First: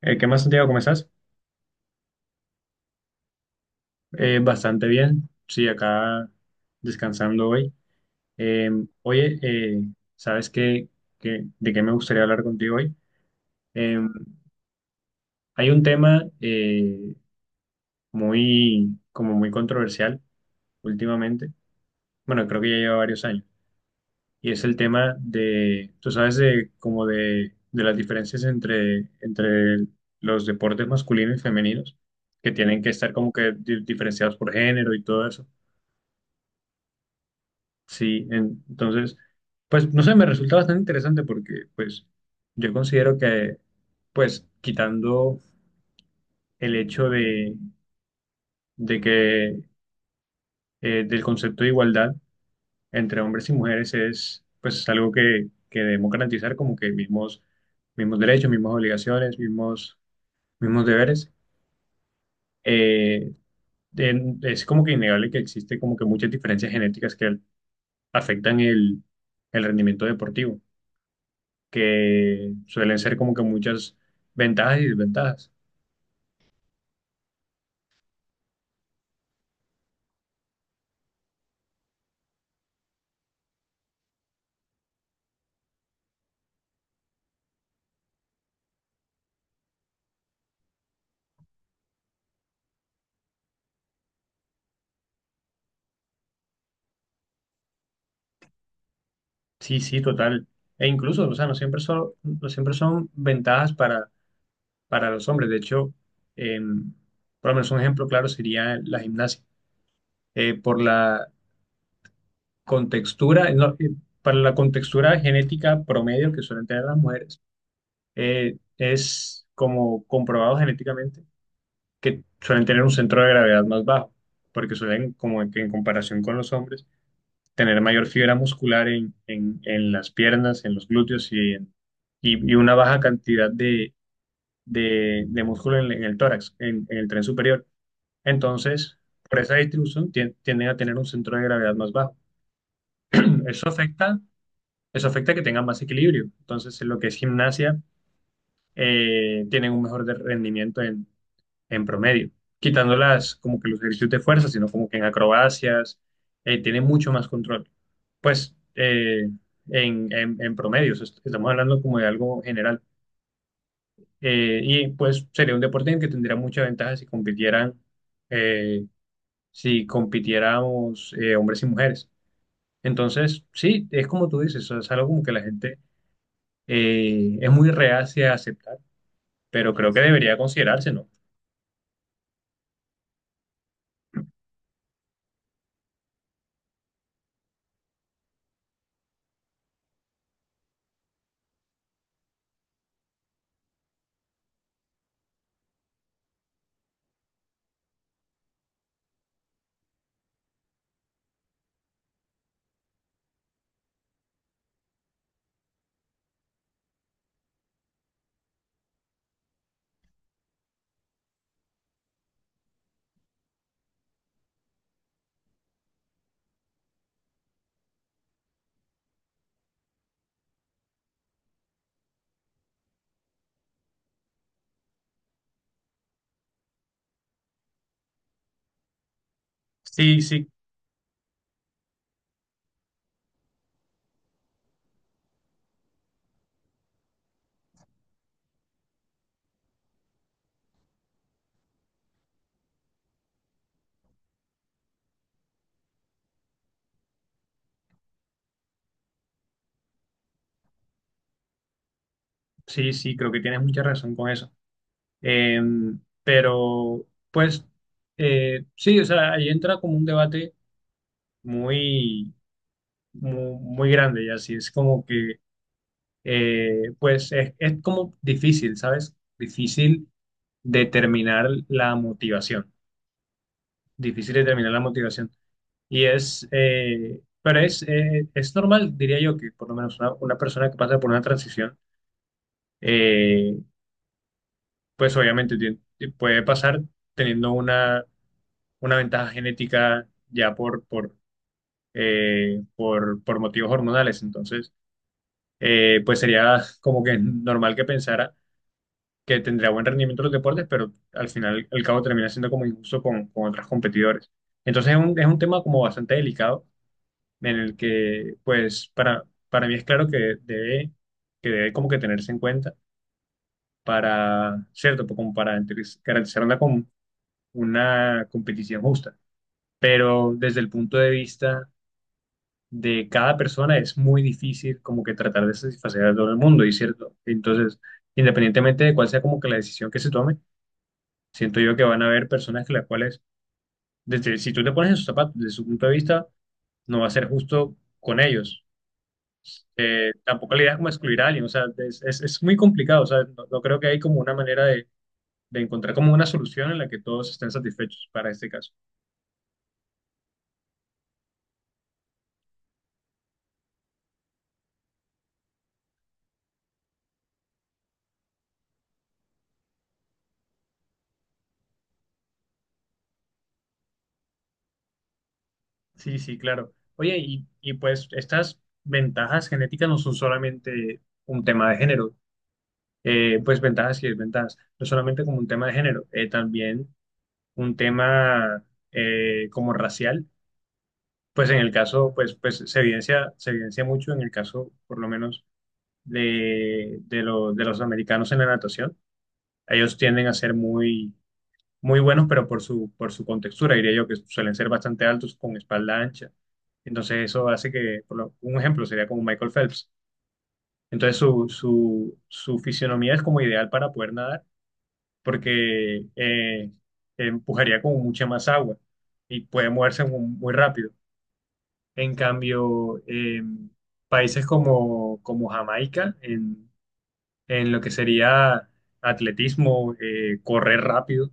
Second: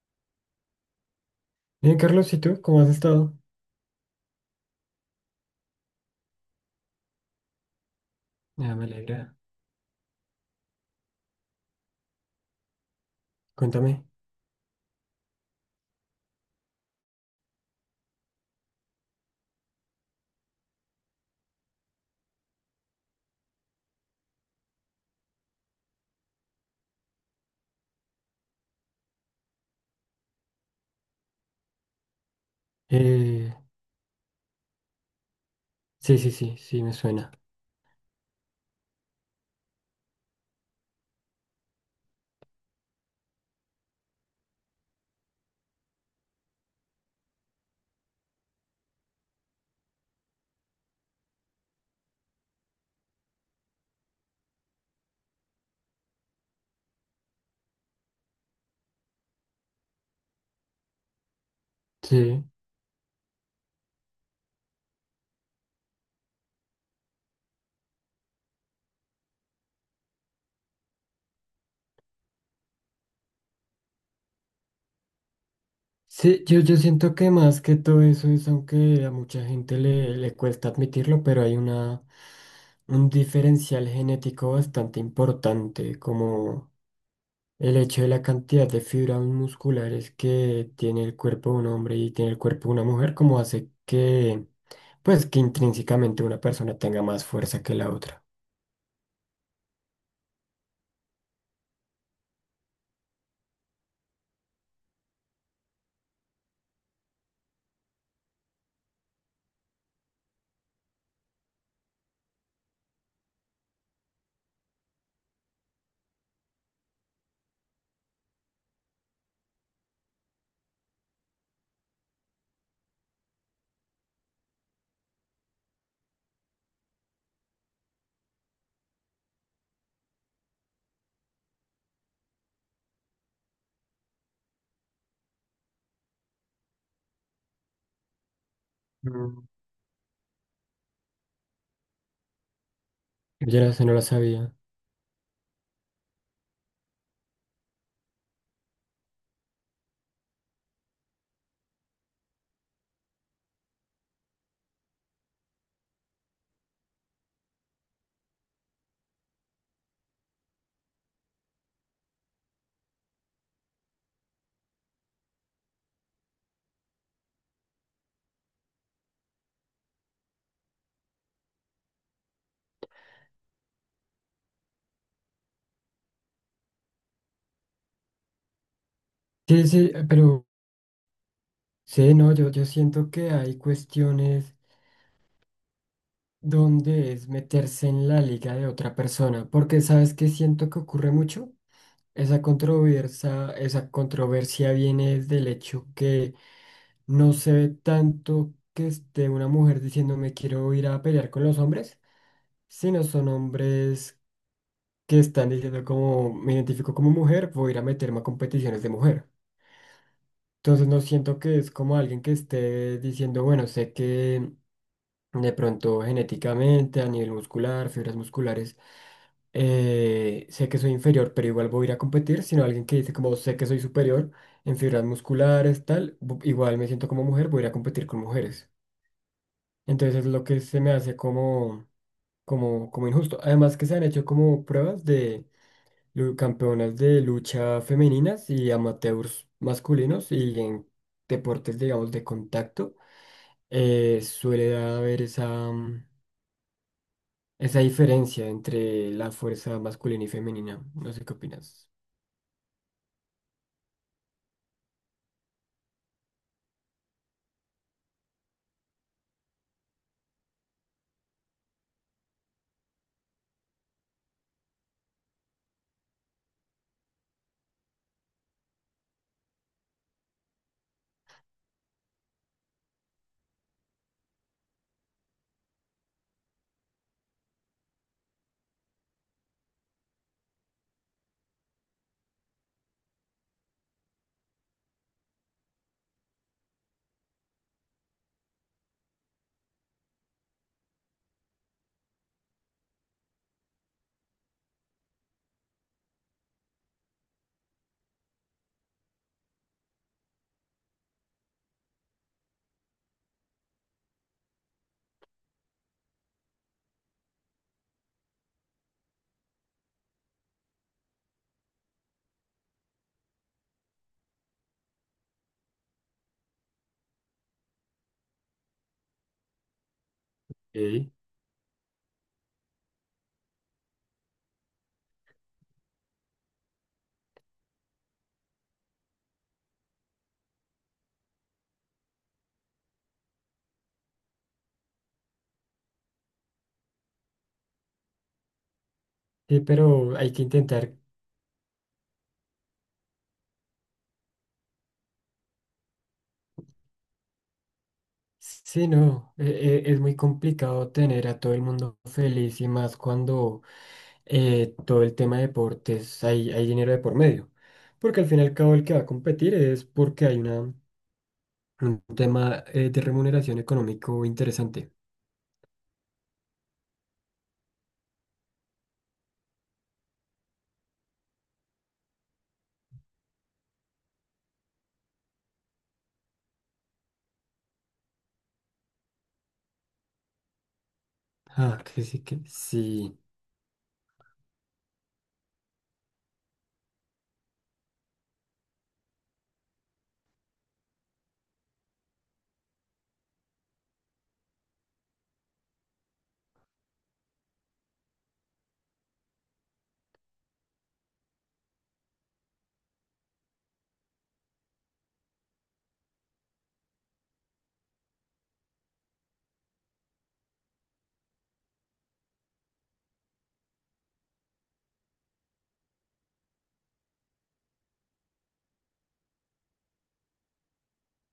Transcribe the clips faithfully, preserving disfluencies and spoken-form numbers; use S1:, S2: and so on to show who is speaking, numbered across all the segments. S1: Eh, ¿qué más, Santiago? ¿Cómo estás?
S2: Bien, Carlos, ¿y tú? ¿Cómo has estado?
S1: Eh, bastante bien. Sí, acá descansando hoy. Eh,
S2: Ah, me alegra.
S1: Oye, eh, ¿sabes qué, qué- de qué me gustaría hablar contigo hoy? Eh,
S2: Cuéntame.
S1: Hay un tema eh, muy, como muy controversial últimamente. Bueno, creo que ya lleva varios años. Y es el tema de, tú sabes, de, como de, de las diferencias entre, entre los deportes masculinos y femeninos, que tienen que estar como
S2: Eh,
S1: que di- diferenciados por género y todo eso.
S2: sí, sí, sí, sí, me suena.
S1: Sí, en- entonces, pues no sé, me resulta bastante interesante porque pues yo considero que pues quitando el hecho de, de que eh, del concepto de igualdad entre hombres y mujeres es pues es algo que, que debemos garantizar como que mismos, mismos derechos, mismas obligaciones, mismos, mismos deberes.
S2: Sí.
S1: Eh, en- es como que innegable que existe como que muchas diferencias genéticas que afectan el, el rendimiento deportivo. Que suelen ser como que muchas ventajas y desventajas.
S2: Sí, yo, yo siento que más que todo eso es, aunque a mucha gente le, le cuesta admitirlo, pero hay una, un diferencial genético bastante importante, como el hecho de la cantidad de fibras musculares que tiene el cuerpo de un hombre y tiene el cuerpo de una mujer, como hace que, pues, que intrínsecamente una persona tenga más fuerza que la otra.
S1: Sí, sí, total. E incluso, o sea, no siempre son, no siempre son ventajas para, para los hombres. De hecho, em, por lo menos un ejemplo claro sería la gimnasia. Eh, por la contextura, no, eh, para la contextura genética promedio que suelen tener las mujeres, eh, es como comprobado genéticamente que suelen tener un centro de gravedad más bajo, porque suelen, como que en comparación con los hombres, tener mayor fibra muscular en, en- en las piernas, en los glúteos y, en- y- y una baja cantidad de, de- de músculo en, en el tórax, en, en el tren superior. Entonces, por esa distribución tien- tienden a tener un centro de gravedad más bajo.
S2: Yo
S1: Eso
S2: no sé, no lo
S1: afecta,
S2: sabía.
S1: Eso afecta que tengan más equilibrio. Entonces, en lo que es gimnasia, eh, tienen un mejor de- rendimiento en promedio, quitándolas como que los ejercicios de fuerza, sino como que en acrobacias, eh, tiene mucho más control. Pues eh, en, en, en promedio, o sea, est- estamos hablando como de algo general. Eh, y pues sería un deporte en el que tendría mucha ventaja si compitieran, eh, si compitiéramos eh, hombres y mujeres. Entonces, sí, es como tú dices, o sea, es algo como que la gente eh, es muy reacia a aceptar,
S2: Sí,
S1: pero
S2: sí,
S1: creo que debería
S2: pero
S1: considerarse, ¿no?
S2: sí, no, yo, yo siento que hay cuestiones donde es meterse en la liga de otra persona, porque ¿sabes qué siento que ocurre mucho? Esa controversia, esa controversia viene del hecho que no se ve tanto que esté una mujer diciendo me quiero ir a pelear con los hombres, sino son hombres que están diciendo como me identifico como mujer, voy a ir a meterme a competiciones de mujer. Entonces no siento que es como alguien que esté diciendo, bueno, sé que de pronto genéticamente, a nivel muscular, fibras musculares, eh, sé que soy inferior, pero igual voy a ir a competir, sino alguien que dice como sé que soy superior en fibras musculares, tal, bu- igual me siento como mujer, voy a ir a competir con mujeres. Entonces
S1: Sí,
S2: es lo
S1: sí,
S2: que se me hace como, como, como injusto. Además que se han hecho como pruebas de lu- campeonas de lucha femeninas y amateurs masculinos y en deportes, digamos, de contacto. Eh, suele haber esa, mm, esa diferencia entre la fuerza masculina y femenina. No sé qué opinas.
S1: sí, sí, creo que tienes mucha razón con eso. Eh, pero, pues, eh, sí, o sea, ahí entra como un debate muy, mu- muy, grande, ya así es como que, eh, pues, es, es como difícil, ¿sabes? Difícil determinar la motivación, difícil determinar la motivación. Y es, eh, pero es, eh, es normal, diría yo, que por lo menos una, una persona que pasa por una transición, eh, pues obviamente tie- puede pasar teniendo una una ventaja genética ya por, por, eh, por, por motivos hormonales. Entonces, eh, pues sería como que normal que pensara que tendría buen rendimiento en los deportes, pero al final el cabo termina siendo como injusto con, con otros competidores. Entonces es un, es un tema como bastante delicado en el que pues para, para mí es claro que debe, que debe como que tenerse en cuenta para, cierto, como para entre- garantizar una, com- una competición justa, pero desde el punto de
S2: Ok.
S1: vista de cada persona es muy difícil como que tratar de satisfacer a todo el mundo, y cierto. Entonces, independientemente de cuál sea como que la decisión que se tome, siento yo que van a haber personas que las cuales, desde, si tú te pones en sus zapatos, desde su punto de vista, no va a ser justo con ellos.
S2: Sí,
S1: Eh,
S2: pero hay que
S1: tampoco la idea es como
S2: intentar.
S1: excluir a alguien, o sea, es, es, es muy complicado, o sea, no, no creo que hay como una manera de, de encontrar como una solución en la que todos estén satisfechos para este caso.
S2: Sí, no, e- e- es muy complicado tener a todo el mundo feliz y más cuando eh, todo el tema de deportes hay, hay dinero de por medio. Porque al fin y al cabo el que va a competir es porque hay una, un tema eh, de remuneración económico interesante.
S1: Sí, sí, claro. Oye, y, y pues estas ventajas genéticas no son solamente un tema de género, eh, pues ventajas y desventajas, no solamente como un tema de género, eh, también un tema eh, como racial, pues en el
S2: Ah, que
S1: caso,
S2: sí,
S1: pues,
S2: que
S1: pues se
S2: sí.
S1: evidencia, se evidencia mucho en el caso, por lo menos, de, de, lo- de los americanos en la natación. Ellos tienden a ser muy, muy buenos, pero por su, por su contextura, diría yo, que suelen ser bastante altos con espalda ancha. Entonces eso hace que, por lo- un ejemplo sería como Michael Phelps. Entonces su, su, su fisionomía es como ideal para poder nadar porque eh, empujaría como mucha más agua y puede moverse mu- muy, rápido. En cambio, eh, países como, como Jamaica, en, en lo que sería atletismo, eh, correr rápido,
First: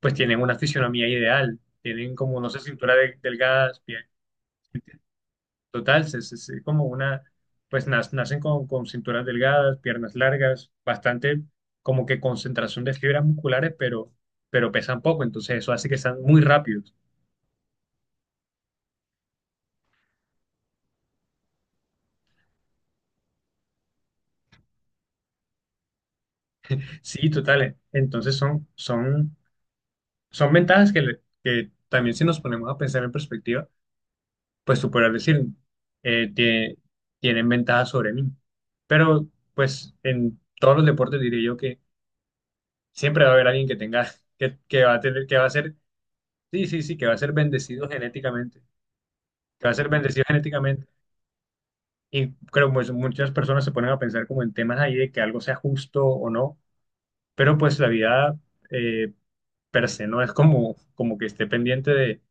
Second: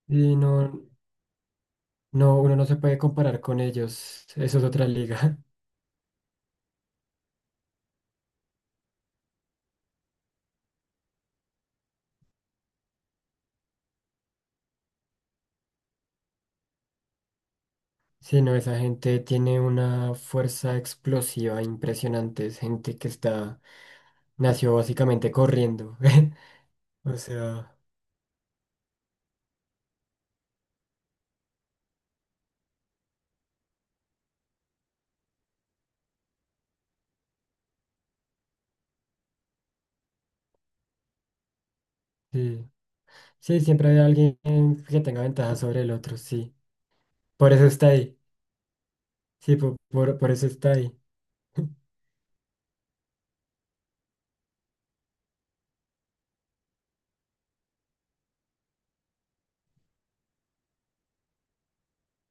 S1: pues
S2: Sí,
S1: tienen una
S2: no.
S1: fisionomía ideal, tienen como,
S2: No,
S1: no
S2: uno
S1: sé,
S2: no se
S1: cintura
S2: puede
S1: de,
S2: comparar con
S1: delgada.
S2: ellos. Eso es otra liga.
S1: Total, se- se- se- como una, pues nas- nacen con, con cinturas delgadas, piernas largas, bastante como que concentración de fibras musculares, pero, pero pesan poco, entonces eso hace que sean muy rápidos.
S2: Sí, no, esa gente tiene una fuerza explosiva impresionante. Es gente que está, nació básicamente corriendo. O
S1: Sí,
S2: sea,
S1: total, entonces son, son, son ventajas que, le- que también si nos ponemos a pensar en perspectiva, pues tú podrás decir, eh, tie- tienen ventajas sobre mí, pero pues en todos los deportes diría yo que
S2: sí.
S1: siempre va a haber
S2: Sí,
S1: alguien que
S2: siempre hay
S1: tenga,
S2: alguien
S1: que, que va a
S2: que tenga
S1: tener, que va a
S2: ventaja
S1: ser.
S2: sobre el otro, sí.
S1: Sí, sí, sí, que va a ser
S2: Por eso
S1: bendecido
S2: está ahí.
S1: genéticamente,
S2: Sí,
S1: que va a
S2: po-
S1: ser
S2: por,
S1: bendecido
S2: por, eso está
S1: genéticamente.
S2: ahí.
S1: Y creo que pues, muchas personas se ponen a pensar como en temas ahí de que algo sea justo o no, pero pues la vida eh, per se no es como, como que esté pendiente de,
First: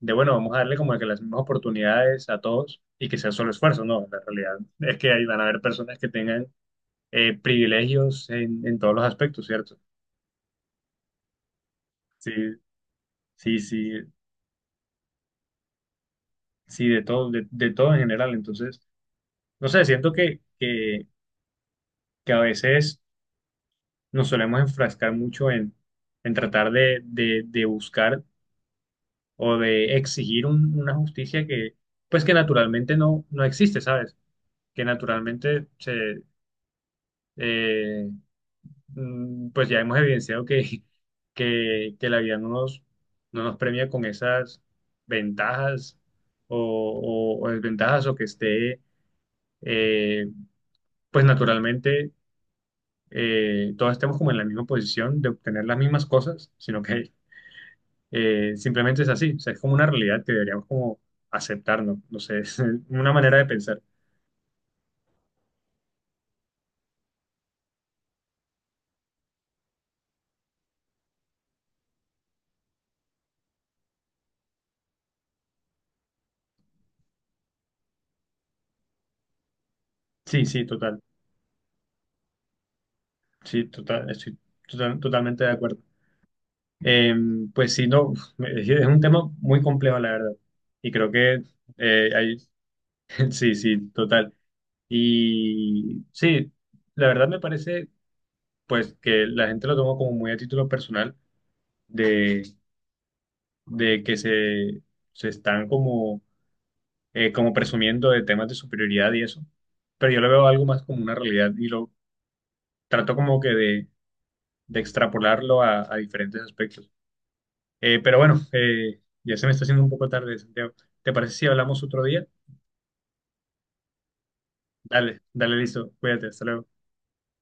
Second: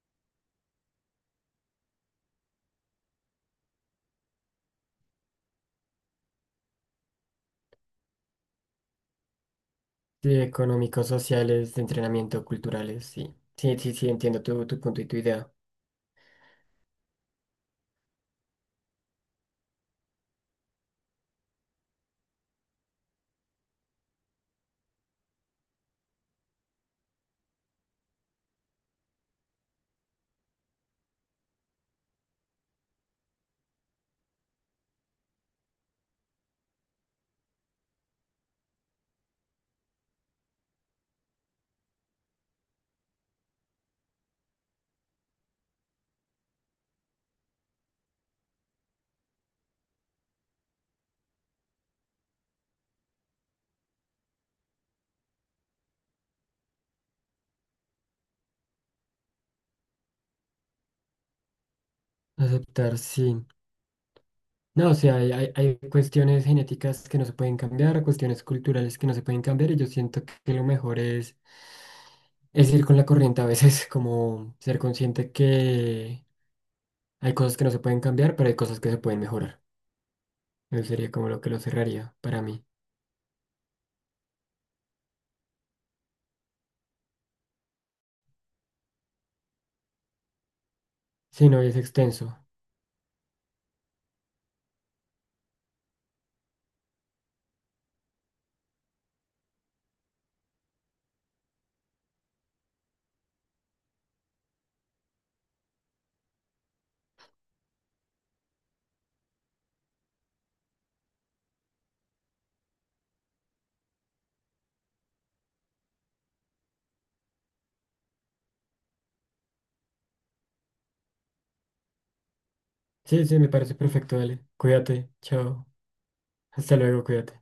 S1: de, bueno, vamos a darle como que las mismas oportunidades a todos y que sea solo esfuerzo, no, la realidad es que ahí van a haber personas que tengan eh, privilegios en, en todos los aspectos, ¿cierto?
S2: Sí, económicos, sociales, de
S1: Sí,
S2: entrenamiento, culturales, sí.
S1: sí,
S2: Sí,
S1: sí,
S2: sí, sí, entiendo tu, tu punto y tu idea.
S1: sí, de todo, de, de todo en general. Entonces, no sé, siento que, que que a veces nos solemos enfrascar mucho en, en tratar de, de- de buscar o de exigir un- una justicia que, pues que naturalmente no, no existe, ¿sabes? Que naturalmente se, eh, mm, pues ya hemos evidenciado que, que, que la vida no nos, no nos premia con esas ventajas o, o- o desventajas o que esté, eh, pues naturalmente eh, todos estemos como en la misma posición de obtener las mismas cosas, sino que. Eh, simplemente es así, o sea, es como una realidad que deberíamos como aceptarnos, no. No sé, es
S2: Aceptar,
S1: una manera
S2: sí.
S1: de pensar.
S2: No, o sea, hay, hay- hay cuestiones genéticas que no se pueden cambiar, cuestiones culturales que no se pueden cambiar, y yo siento que lo mejor es, es ir con la corriente a veces, como ser consciente que hay cosas que no se pueden cambiar, pero hay cosas que se pueden mejorar.
S1: Sí, sí,
S2: Eso
S1: total,
S2: sería como lo que lo cerraría para mí.
S1: sí, total, estoy total- totalmente de acuerdo. Eh, pues sí, no, uf, es es un tema muy complejo, la verdad, y creo que
S2: Sí, no, y es
S1: eh, hay,
S2: extenso.
S1: sí, sí, total. Y sí, la verdad me parece, pues, que la gente lo toma como muy a título personal de, de que se, se están como eh, como presumiendo de temas de superioridad y eso, pero yo lo veo algo más como una realidad y lo trato como que de, de extrapolarlo a, a diferentes aspectos. Eh, pero bueno, eh, ya se me está haciendo un poco tarde, Santiago. ¿Te parece si hablamos otro día?
S2: Sí, sí, me parece perfecto, dale. Cuídate,
S1: Dale, dale,
S2: chao.
S1: listo, cuídate, hasta luego.
S2: Hasta luego, cuídate.